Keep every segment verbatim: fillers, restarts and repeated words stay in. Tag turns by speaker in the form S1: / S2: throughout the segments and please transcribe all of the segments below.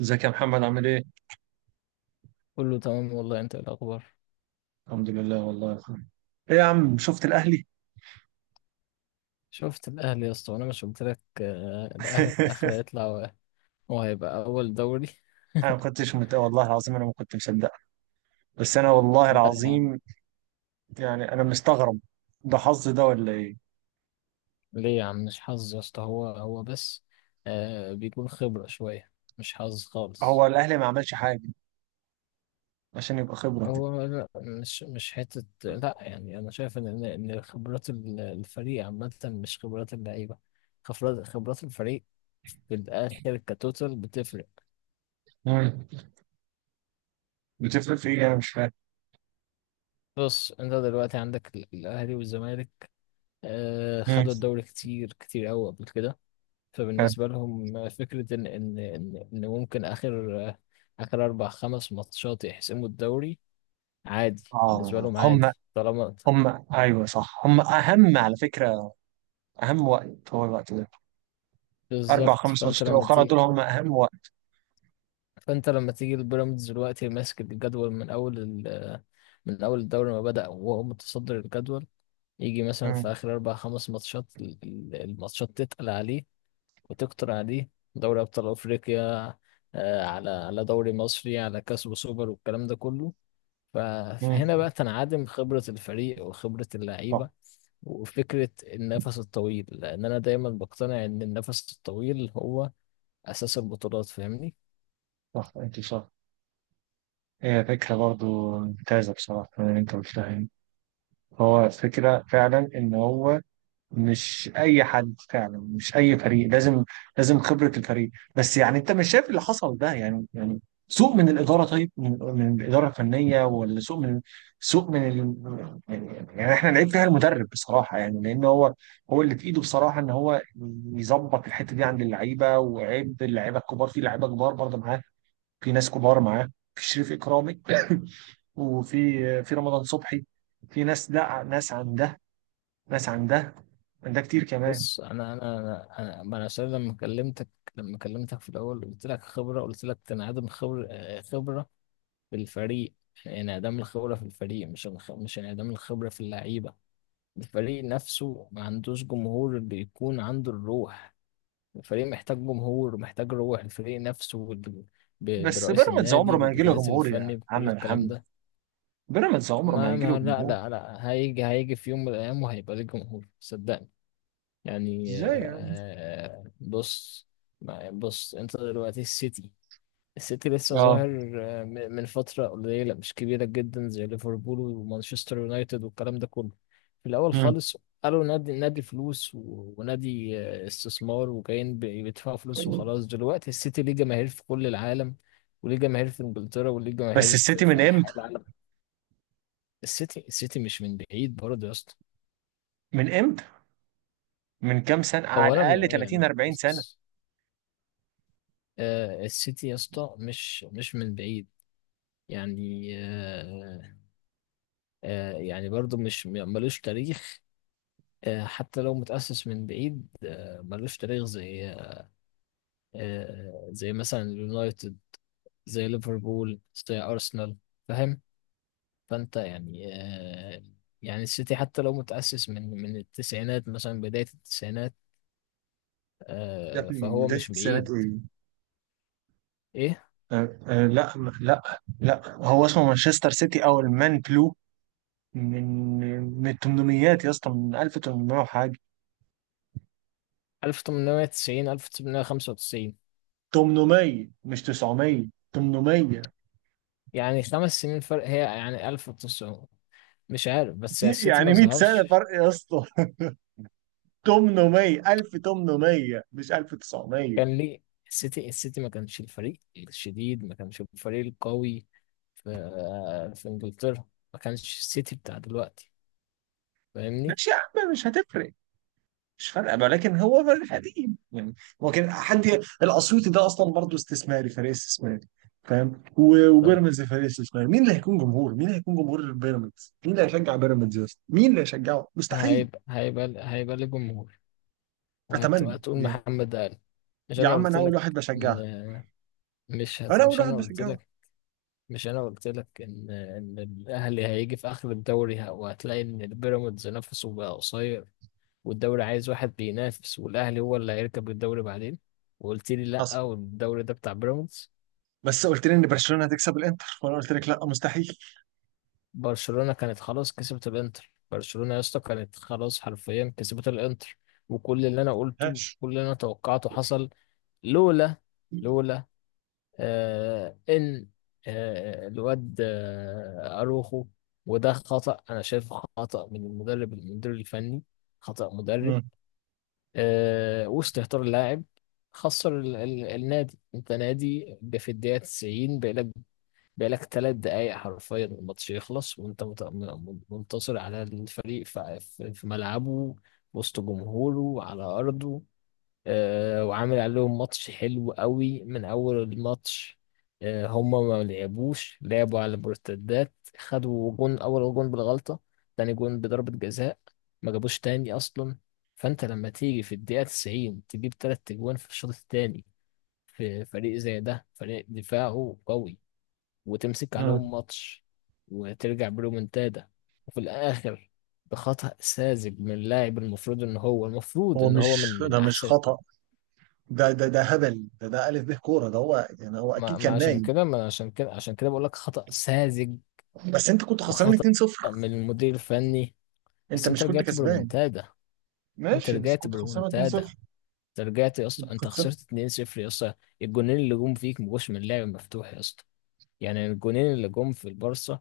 S1: ازيك يا محمد؟ عامل ايه؟
S2: كله تمام والله، انت ايه الاخبار؟
S1: الحمد لله والله يا اخويا. ايه يا عم، شفت الاهلي؟
S2: شفت الاهلي يا اسطى، وانا مش قلت لك آه، الاهلي في الاخر هيطلع و- هو هيبقى اول دوري.
S1: انا ما كنتش مت... والله العظيم انا ما كنت مصدق. بس انا والله
S2: لا يا عم.
S1: العظيم، يعني انا مستغرب. ده حظ ده ولا ايه؟
S2: ليه يا عم؟ مش حظ يا اسطى، هو هو بس آه بيكون خبرة شوية. مش حظ خالص.
S1: هو الاهلي ما عملش حاجه عشان يبقى خبره.
S2: هو لا، مش مش حتة لا، يعني أنا شايف إن إن إن خبرات ال- الفريق عامة، مش خبرات اللعيبة، خبرات خبرات الفريق. في الآخر كتوتال بتفرق.
S1: مم. بتفرق في ايه؟ انا مش فاهم.
S2: بص، أنت دلوقتي عندك ال- الأهلي والزمالك، آه،
S1: مم.
S2: خدوا الدوري كتير كتير قوي قبل كده.
S1: فاهم.
S2: فبالنسبة لهم آه، فكرة إن إن إن إن ممكن آخر آه، آخر أربع خمس ماتشات يحسموا الدوري عادي. بالنسبة
S1: اه،
S2: لهم عادي،
S1: هم.
S2: طالما.
S1: هم، ايوه صح، هم اهم على فكره، اهم وقت هو الوقت ده، اربع
S2: بالظبط.
S1: خمس
S2: فأنت
S1: ماتشات
S2: لما
S1: الاخرى
S2: تيجي
S1: دول هم اهم وقت.
S2: فأنت لما تيجي البيراميدز دلوقتي ماسك الجدول من أول ال... آه، من أول الدوري ما بدأ وهو متصدر الجدول، يجي مثلا
S1: مم.
S2: في آخر أربع خمس ماتشات، ال- ال- الماتشات تتقل عليه وتقطر عليه: دوري أبطال أفريقيا، آه، على على دوري مصري، على كاس وسوبر والكلام ده كله. ف- فهنا
S1: مم.
S2: بقى تنعدم خبرة الفريق وخبرة
S1: صح.
S2: اللعيبة وفكرة النفس الطويل، لأن أنا دايما بقتنع إن النفس الطويل هو أساس البطولات، فاهمني؟
S1: صح، انت صح. هي فكرة برضو ممتازة بصراحة من اللي أنت قلتها يعني. هو فكرة فعلا إن هو مش أي حد، فعلا مش أي فريق لازم لازم خبرة الفريق. بس يعني أنت مش شايف اللي حصل ده؟ يعني يعني سوء من الإدارة، طيب من, من الإدارة الفنية، ولا سوء من سوء من ال... يعني يعني إحنا نعيب فيها المدرب بصراحة يعني، لأن هو هو اللي في إيده بصراحة إن هو يظبط الحتة دي عند اللعيبة. وعيب اللعيبة الكبار، في لعيبة كبار برضه معاه، في ناس كبار معاه، في شريف إكرامي وفي، في رمضان صبحي، في ناس ده، ناس عن ده، ناس عن ده، عن ده كتير كمان.
S2: بص، أنا أنا أنا أنا ما أنا عشان لما كلمتك، لما كلمتك في الأول قلت لك خبرة، قلت لك تنعدم خبر آه، خبرة بالفريق. انعدام الخبرة في الفريق، مش الخ- مش انعدام الخبرة في اللعيبة. الفريق نفسه ما عندوش جمهور، بيكون عنده الروح. الفريق محتاج جمهور، محتاج روح، الفريق نفسه ب- ب-
S1: بس
S2: برئيس
S1: بيراميدز عمره
S2: النادي،
S1: ما هيجي له
S2: بالجهاز
S1: جمهور يا
S2: الفني،
S1: عم
S2: بكل الكلام
S1: محمد،
S2: ده.
S1: بيراميدز عمره ما
S2: ما
S1: هيجي له
S2: ما لا
S1: جمهور.
S2: لا لا، هيجي هيجي في يوم من الأيام وهيبقى ليه جمهور، صدقني. يعني آه،
S1: ازاي يا عم؟
S2: آه، بص. ما- بص، انت دلوقتي السيتي، السيتي لسه
S1: اه.
S2: ظاهر آه، م- من فترة قليلة مش كبيرة جدا زي ليفربول ومانشستر يونايتد والكلام ده كله. في الأول
S1: مم.
S2: خالص قالوا نادي نادي فلوس، و- ونادي آه، استثمار، وجايين ب- بيدفعوا فلوس وخلاص. دلوقتي السيتي ليه جماهير في كل العالم، وليه جماهير في إنجلترا، وليه
S1: بس
S2: جماهير
S1: السيتي
S2: في,
S1: من
S2: في
S1: امتى؟
S2: أنحاء العالم. السيتي السيتي مش من بعيد برضه يا اسطى.
S1: من امتى؟ من كام سنه؟ على
S2: هو أنا
S1: الاقل
S2: م-
S1: ثلاثين
S2: يعني
S1: أربعين سنه.
S2: بص، آه، السيتي يا اسطى مش مش من بعيد. يعني آه، آه، يعني برضه مش ملوش تاريخ. آه، حتى لو متأسس من بعيد آه، ملوش تاريخ زي آه، زي مثلا اليونايتد، زي ليفربول، زي أرسنال، فاهم؟ فأنت يعني آه، يعني السيتي حتى لو متأسس من من التسعينات، مثلا بداية التسعينات،
S1: يا
S2: آه،
S1: ابني،
S2: فهو
S1: بداية
S2: مش
S1: السنوات
S2: بعيد.
S1: ايه؟
S2: إيه.
S1: آه آه لا، م- لا لا، هو اسمه مانشستر سيتي او المان بلو، من من الثمانينيات يا اسطى، من ألف وتمنمية وحاجه.
S2: ألف وتمنمية وتسعين ألف وتمنمية وخمسة وتسعين
S1: تمنمية مش تسعمية، تمنمية.
S2: يعني خمس سنين فرق، هي يعني ألف وتسعمائة مش عارف، بس السيتي ما
S1: يعني مية سنة
S2: ظهرش.
S1: فرق يا اسطى. تمنمية، ألف وثمانمائة مش ألف وتسعمائة.
S2: كان ليه السيتي، السيتي ما كانش الفريق الشديد، ما كانش الفريق القوي في في انجلترا، ما كانش السيتي بتاع دلوقتي، فاهمني؟
S1: ماشي يا عم، مش هتفرق، مش فارقة بقى، لكن هو فرق قديم يعني. هو كان حد. الأسيوطي ده أصلا برضه استثماري، فريق استثماري، فاهم. و-
S2: طب،
S1: وبيراميدز فريق استثماري، مين اللي هيكون جمهور؟ مين اللي هيكون جمهور بيراميدز؟ مين اللي هيشجع بيراميدز يا اسطى؟ مين اللي هيشجعه؟ مستحيل.
S2: هيبقى هيبقى هيبقى ليه جمهور، وهت-
S1: أتمنى
S2: وهتقول
S1: يعني.
S2: محمد قال. مش
S1: يا
S2: انا
S1: عم،
S2: قلت
S1: أنا أول
S2: لك
S1: واحد بشجعها،
S2: ان مش هت...
S1: أنا أول
S2: مش انا
S1: واحد
S2: قلت
S1: بشجعها.
S2: لك، مش انا قلت لك ان ان الاهلي هيجي في اخر الدوري ه- وهتلاقي ان البيراميدز نفسه بقى قصير، والدوري عايز واحد بينافس، والاهلي هو اللي هيركب الدوري بعدين. وقلت لي
S1: حصل.
S2: لا، والدوري ده بتاع بيراميدز.
S1: بس قلت لي ان برشلونه هتكسب الانتر، وانا قلت لك لا، مستحيل.
S2: برشلونة كانت خلاص كسبت الانتر، برشلونة يا اسطى كانت خلاص حرفيا كسبت الانتر، وكل اللي انا قلته،
S1: مفيهاش.
S2: كل اللي انا توقعته حصل. لولا لولا آه ان آه الواد آه اروخو. وده خطأ، انا شايفه خطأ من المدرب المدير الفني، خطأ مدرب،
S1: مم.
S2: آه، وسط اهتار اللاعب. خسر ال ال النادي. انت نادي ب- في الدقيقة تسعين بقالك، بقالك ثلاث دقايق حرفيا الماتش يخلص، وانت مت- م- منتصر على الفريق في في- في ملعبه، وسط جمهوره، على أرضه. آه، وعامل عليهم ماتش حلو قوي من اول الماتش. آه، هما ما لعبوش، لعبوا على المرتدات. خدوا جون، اول جون بالغلطة، تاني جون بضربة جزاء، ما جابوش تاني اصلا. فانت لما تيجي في الدقيقة تسعين تجيب تلات اجوان في الشوط التاني، في فريق زي ده فريق دفاعه قوي، وتمسك
S1: مم.
S2: عليهم ماتش، وترجع برومنتادا، وفي الاخر بخطأ ساذج من لاعب، المفروض ان هو المفروض
S1: هو
S2: ان هو من
S1: مش،
S2: من
S1: ده مش
S2: احسن.
S1: خطأ، ده ده ده هبل، ده ده ألف به كورة، ده هو يعني، هو أكيد
S2: ما, ما
S1: كان
S2: عشان
S1: نايم.
S2: كده، ما أنا عشان كده عشان كده بقول لك خطأ ساذج،
S1: بس أنت كنت خسران
S2: وخطأ
S1: اتنين صفر.
S2: من المدير الفني.
S1: أنت
S2: بس انت
S1: مش كنت
S2: رجعت
S1: كسبان.
S2: بريمونتادا، انت
S1: ماشي بس
S2: رجعت
S1: كنت خسران
S2: بريمونتادا
S1: اتنين صفر،
S2: انت رجعت يا اسطى،
S1: كنت
S2: انت
S1: خسران.
S2: خسرت اتنين صفر يا اسطى. الجونين اللي جم فيك ما جوش من لعب مفتوح يا اسطى، يعني الجونين اللي جم في البارسا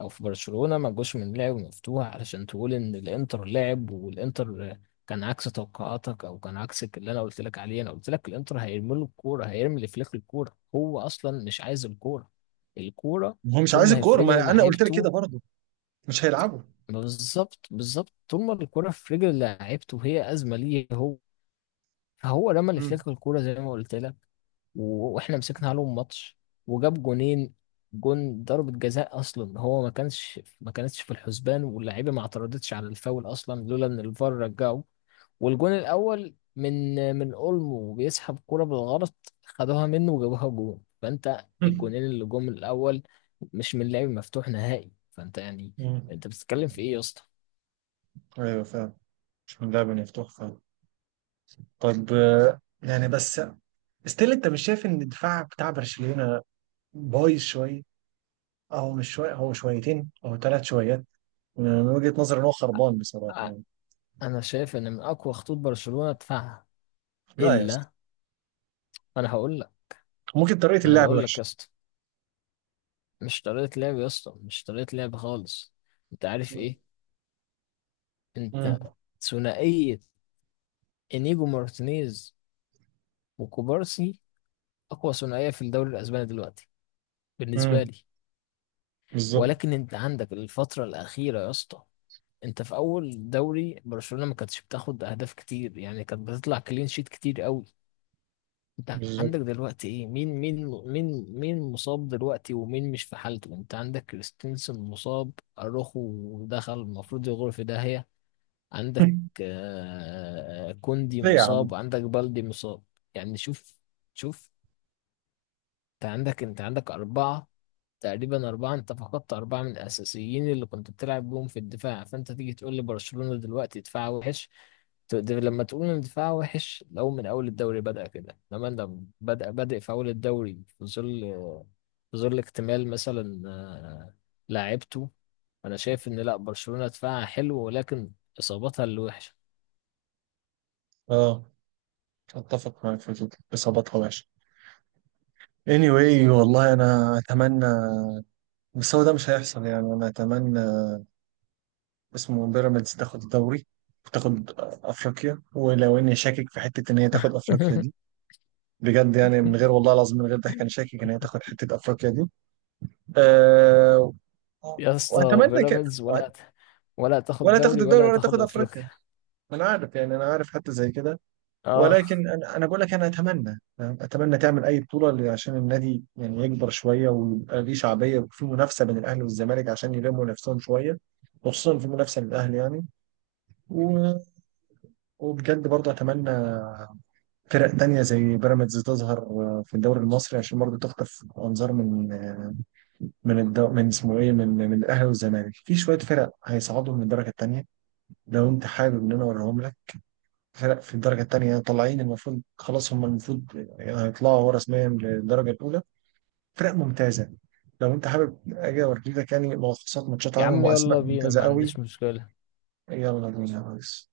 S2: او في برشلونة ما جوش من لعب مفتوح، علشان تقول ان الانتر لعب، والانتر كان عكس توقعاتك، او كان عكس اللي انا قلت لك عليه. انا قلت لك الانتر هيرمي له الكوره، هيرمي لفليك الكوره، هو اصلا مش عايز الكوره، الكوره،
S1: هو مش
S2: طول
S1: عايز
S2: ما هي في
S1: الكورة،
S2: رجل
S1: ما أنا قلت لك
S2: لعيبته.
S1: كده برضه، مش هيلعبوا.
S2: ما بالظبط بالظبط، طول ما الكوره في رجل لعيبته هي ازمه ليه هو. فهو رمى
S1: مم.
S2: لفليك الكوره زي ما قلت لك. و- واحنا مسكنا عليهم ماتش وجاب جونين. جون ضربة جزاء اصلا هو ما كانش ما كانتش في الحسبان، واللعيبه ما اعترضتش على الفاول اصلا، لولا ان الفار رجعه. والجون الاول من من اولمو، بيسحب كرة بالغلط، خدوها منه وجابوها جون. فانت
S1: مم.
S2: الجونين اللي جم الاول مش من لعب مفتوح نهائي، فانت يعني
S1: مم.
S2: انت بتتكلم في ايه يا اسطى؟
S1: أيوه فعلا، مش من لعبة مفتوح فعلا. طب، آه، يعني بس، ستيل أنت مش شايف إن الدفاع بتاع برشلونة بايظ شوية؟ اه، هو مش شوية، هو شويتين أو ثلاث شويات، من وجهة نظري إن هو خربان بصراحة
S2: أ-
S1: يعني.
S2: انا شايف ان من اقوى خطوط برشلونة دفاعها.
S1: لا يا اسطى،
S2: الا، انا هقول لك،
S1: ممكن طريقة
S2: ما انا
S1: اللعب
S2: هقول لك
S1: وحشة.
S2: يا اسطى، مش طريقة لعب يا اسطى، مش طريقة لعب خالص. انت عارف ايه؟ انت.
S1: امم
S2: ثنائية انيجو مارتينيز وكوبارسي، اقوى ثنائية في الدوري الاسباني دلوقتي بالنسبة
S1: امم
S2: لي.
S1: بالظبط،
S2: ولكن انت عندك الفترة الاخيرة يا اسطى، انت في اول دوري برشلونة ما كانتش بتاخد اهداف كتير، يعني كانت بتطلع كلين شيت كتير قوي. انت عندك
S1: بالظبط.
S2: دلوقتي ايه؟ مين مين مين مين مصاب دلوقتي ومين مش في حالته؟ انت عندك كريستنسن مصاب، اروخو دخل المفروض يغرف ده هي. عندك آه، كوندي
S1: ليه يا عم؟
S2: مصاب، وعندك بالدي مصاب. يعني شوف شوف، انت عندك انت عندك أربعة، تقريبا أربعة، انت فقدت أربعة من الأساسيين اللي كنت بتلعب بيهم في الدفاع، فانت تيجي تقول لي برشلونة دلوقتي دفاع وحش؟ ت- ده لما تقول ان دفاع وحش لو من أول الدوري بدأ كده، لما انت بدأ بادئ في أول الدوري، في ظل في ظل اكتمال مثلا آه، لاعيبته. أنا شايف إن لأ، برشلونة دفاعها حلو، ولكن إصاباتها اللي وحشة.
S1: اه، اتفق معاك في الفكرة، اصابتها وحشه. anyway والله انا اتمنى، بس هو ده مش هيحصل يعني. انا اتمنى اسمه بيراميدز تاخد الدوري وتاخد افريقيا، ولو اني شاكك في حته ان هي تاخد افريقيا دي، بجد يعني، من غير والله العظيم، من غير ضحك، انا شاكك ان هي تاخد حته افريقيا دي. أه. اه،
S2: يا اسطى
S1: واتمنى كده.
S2: بيراميدز ولا
S1: وأت-
S2: هت... ولا هتاخد
S1: ولا تاخد
S2: دوري
S1: الدوري
S2: ولا
S1: ولا
S2: هتاخد
S1: تاخد افريقيا،
S2: افريقيا.
S1: ما انا عارف يعني، انا عارف حتى زي كده.
S2: اه،
S1: ولكن انا انا بقول لك، انا اتمنى أنا اتمنى تعمل اي بطوله، ل- عشان النادي يعني يكبر شويه ويبقى ليه شعبيه، وفي منافسه بين الاهلي والزمالك عشان يلموا نفسهم شويه، وخصوصا في منافسه للاهلي يعني. و... وبجد برضه اتمنى فرق تانية زي بيراميدز تظهر، آه، في الدوري المصري، عشان برضه تخطف أنظار من، آه، من الدو... من اسمه إيه، من من الأهلي والزمالك. في شوية فرق هيصعدوا من الدرجة التانية، لو انت حابب ان انا اوريهم لك. فرق في الدرجه الثانيه طالعين، المفروض خلاص هم، المفروض يعني هيطلعوا هو رسميا للدرجه الاولى، فرق ممتازه. لو انت حابب اجي اوريك يعني ملخصات ماتشات
S2: يا
S1: عنهم
S2: عم
S1: واسماء
S2: يلا بينا،
S1: ممتازه
S2: ما
S1: قوي.
S2: عنديش مشكلة.
S1: يلا بينا يا ريس.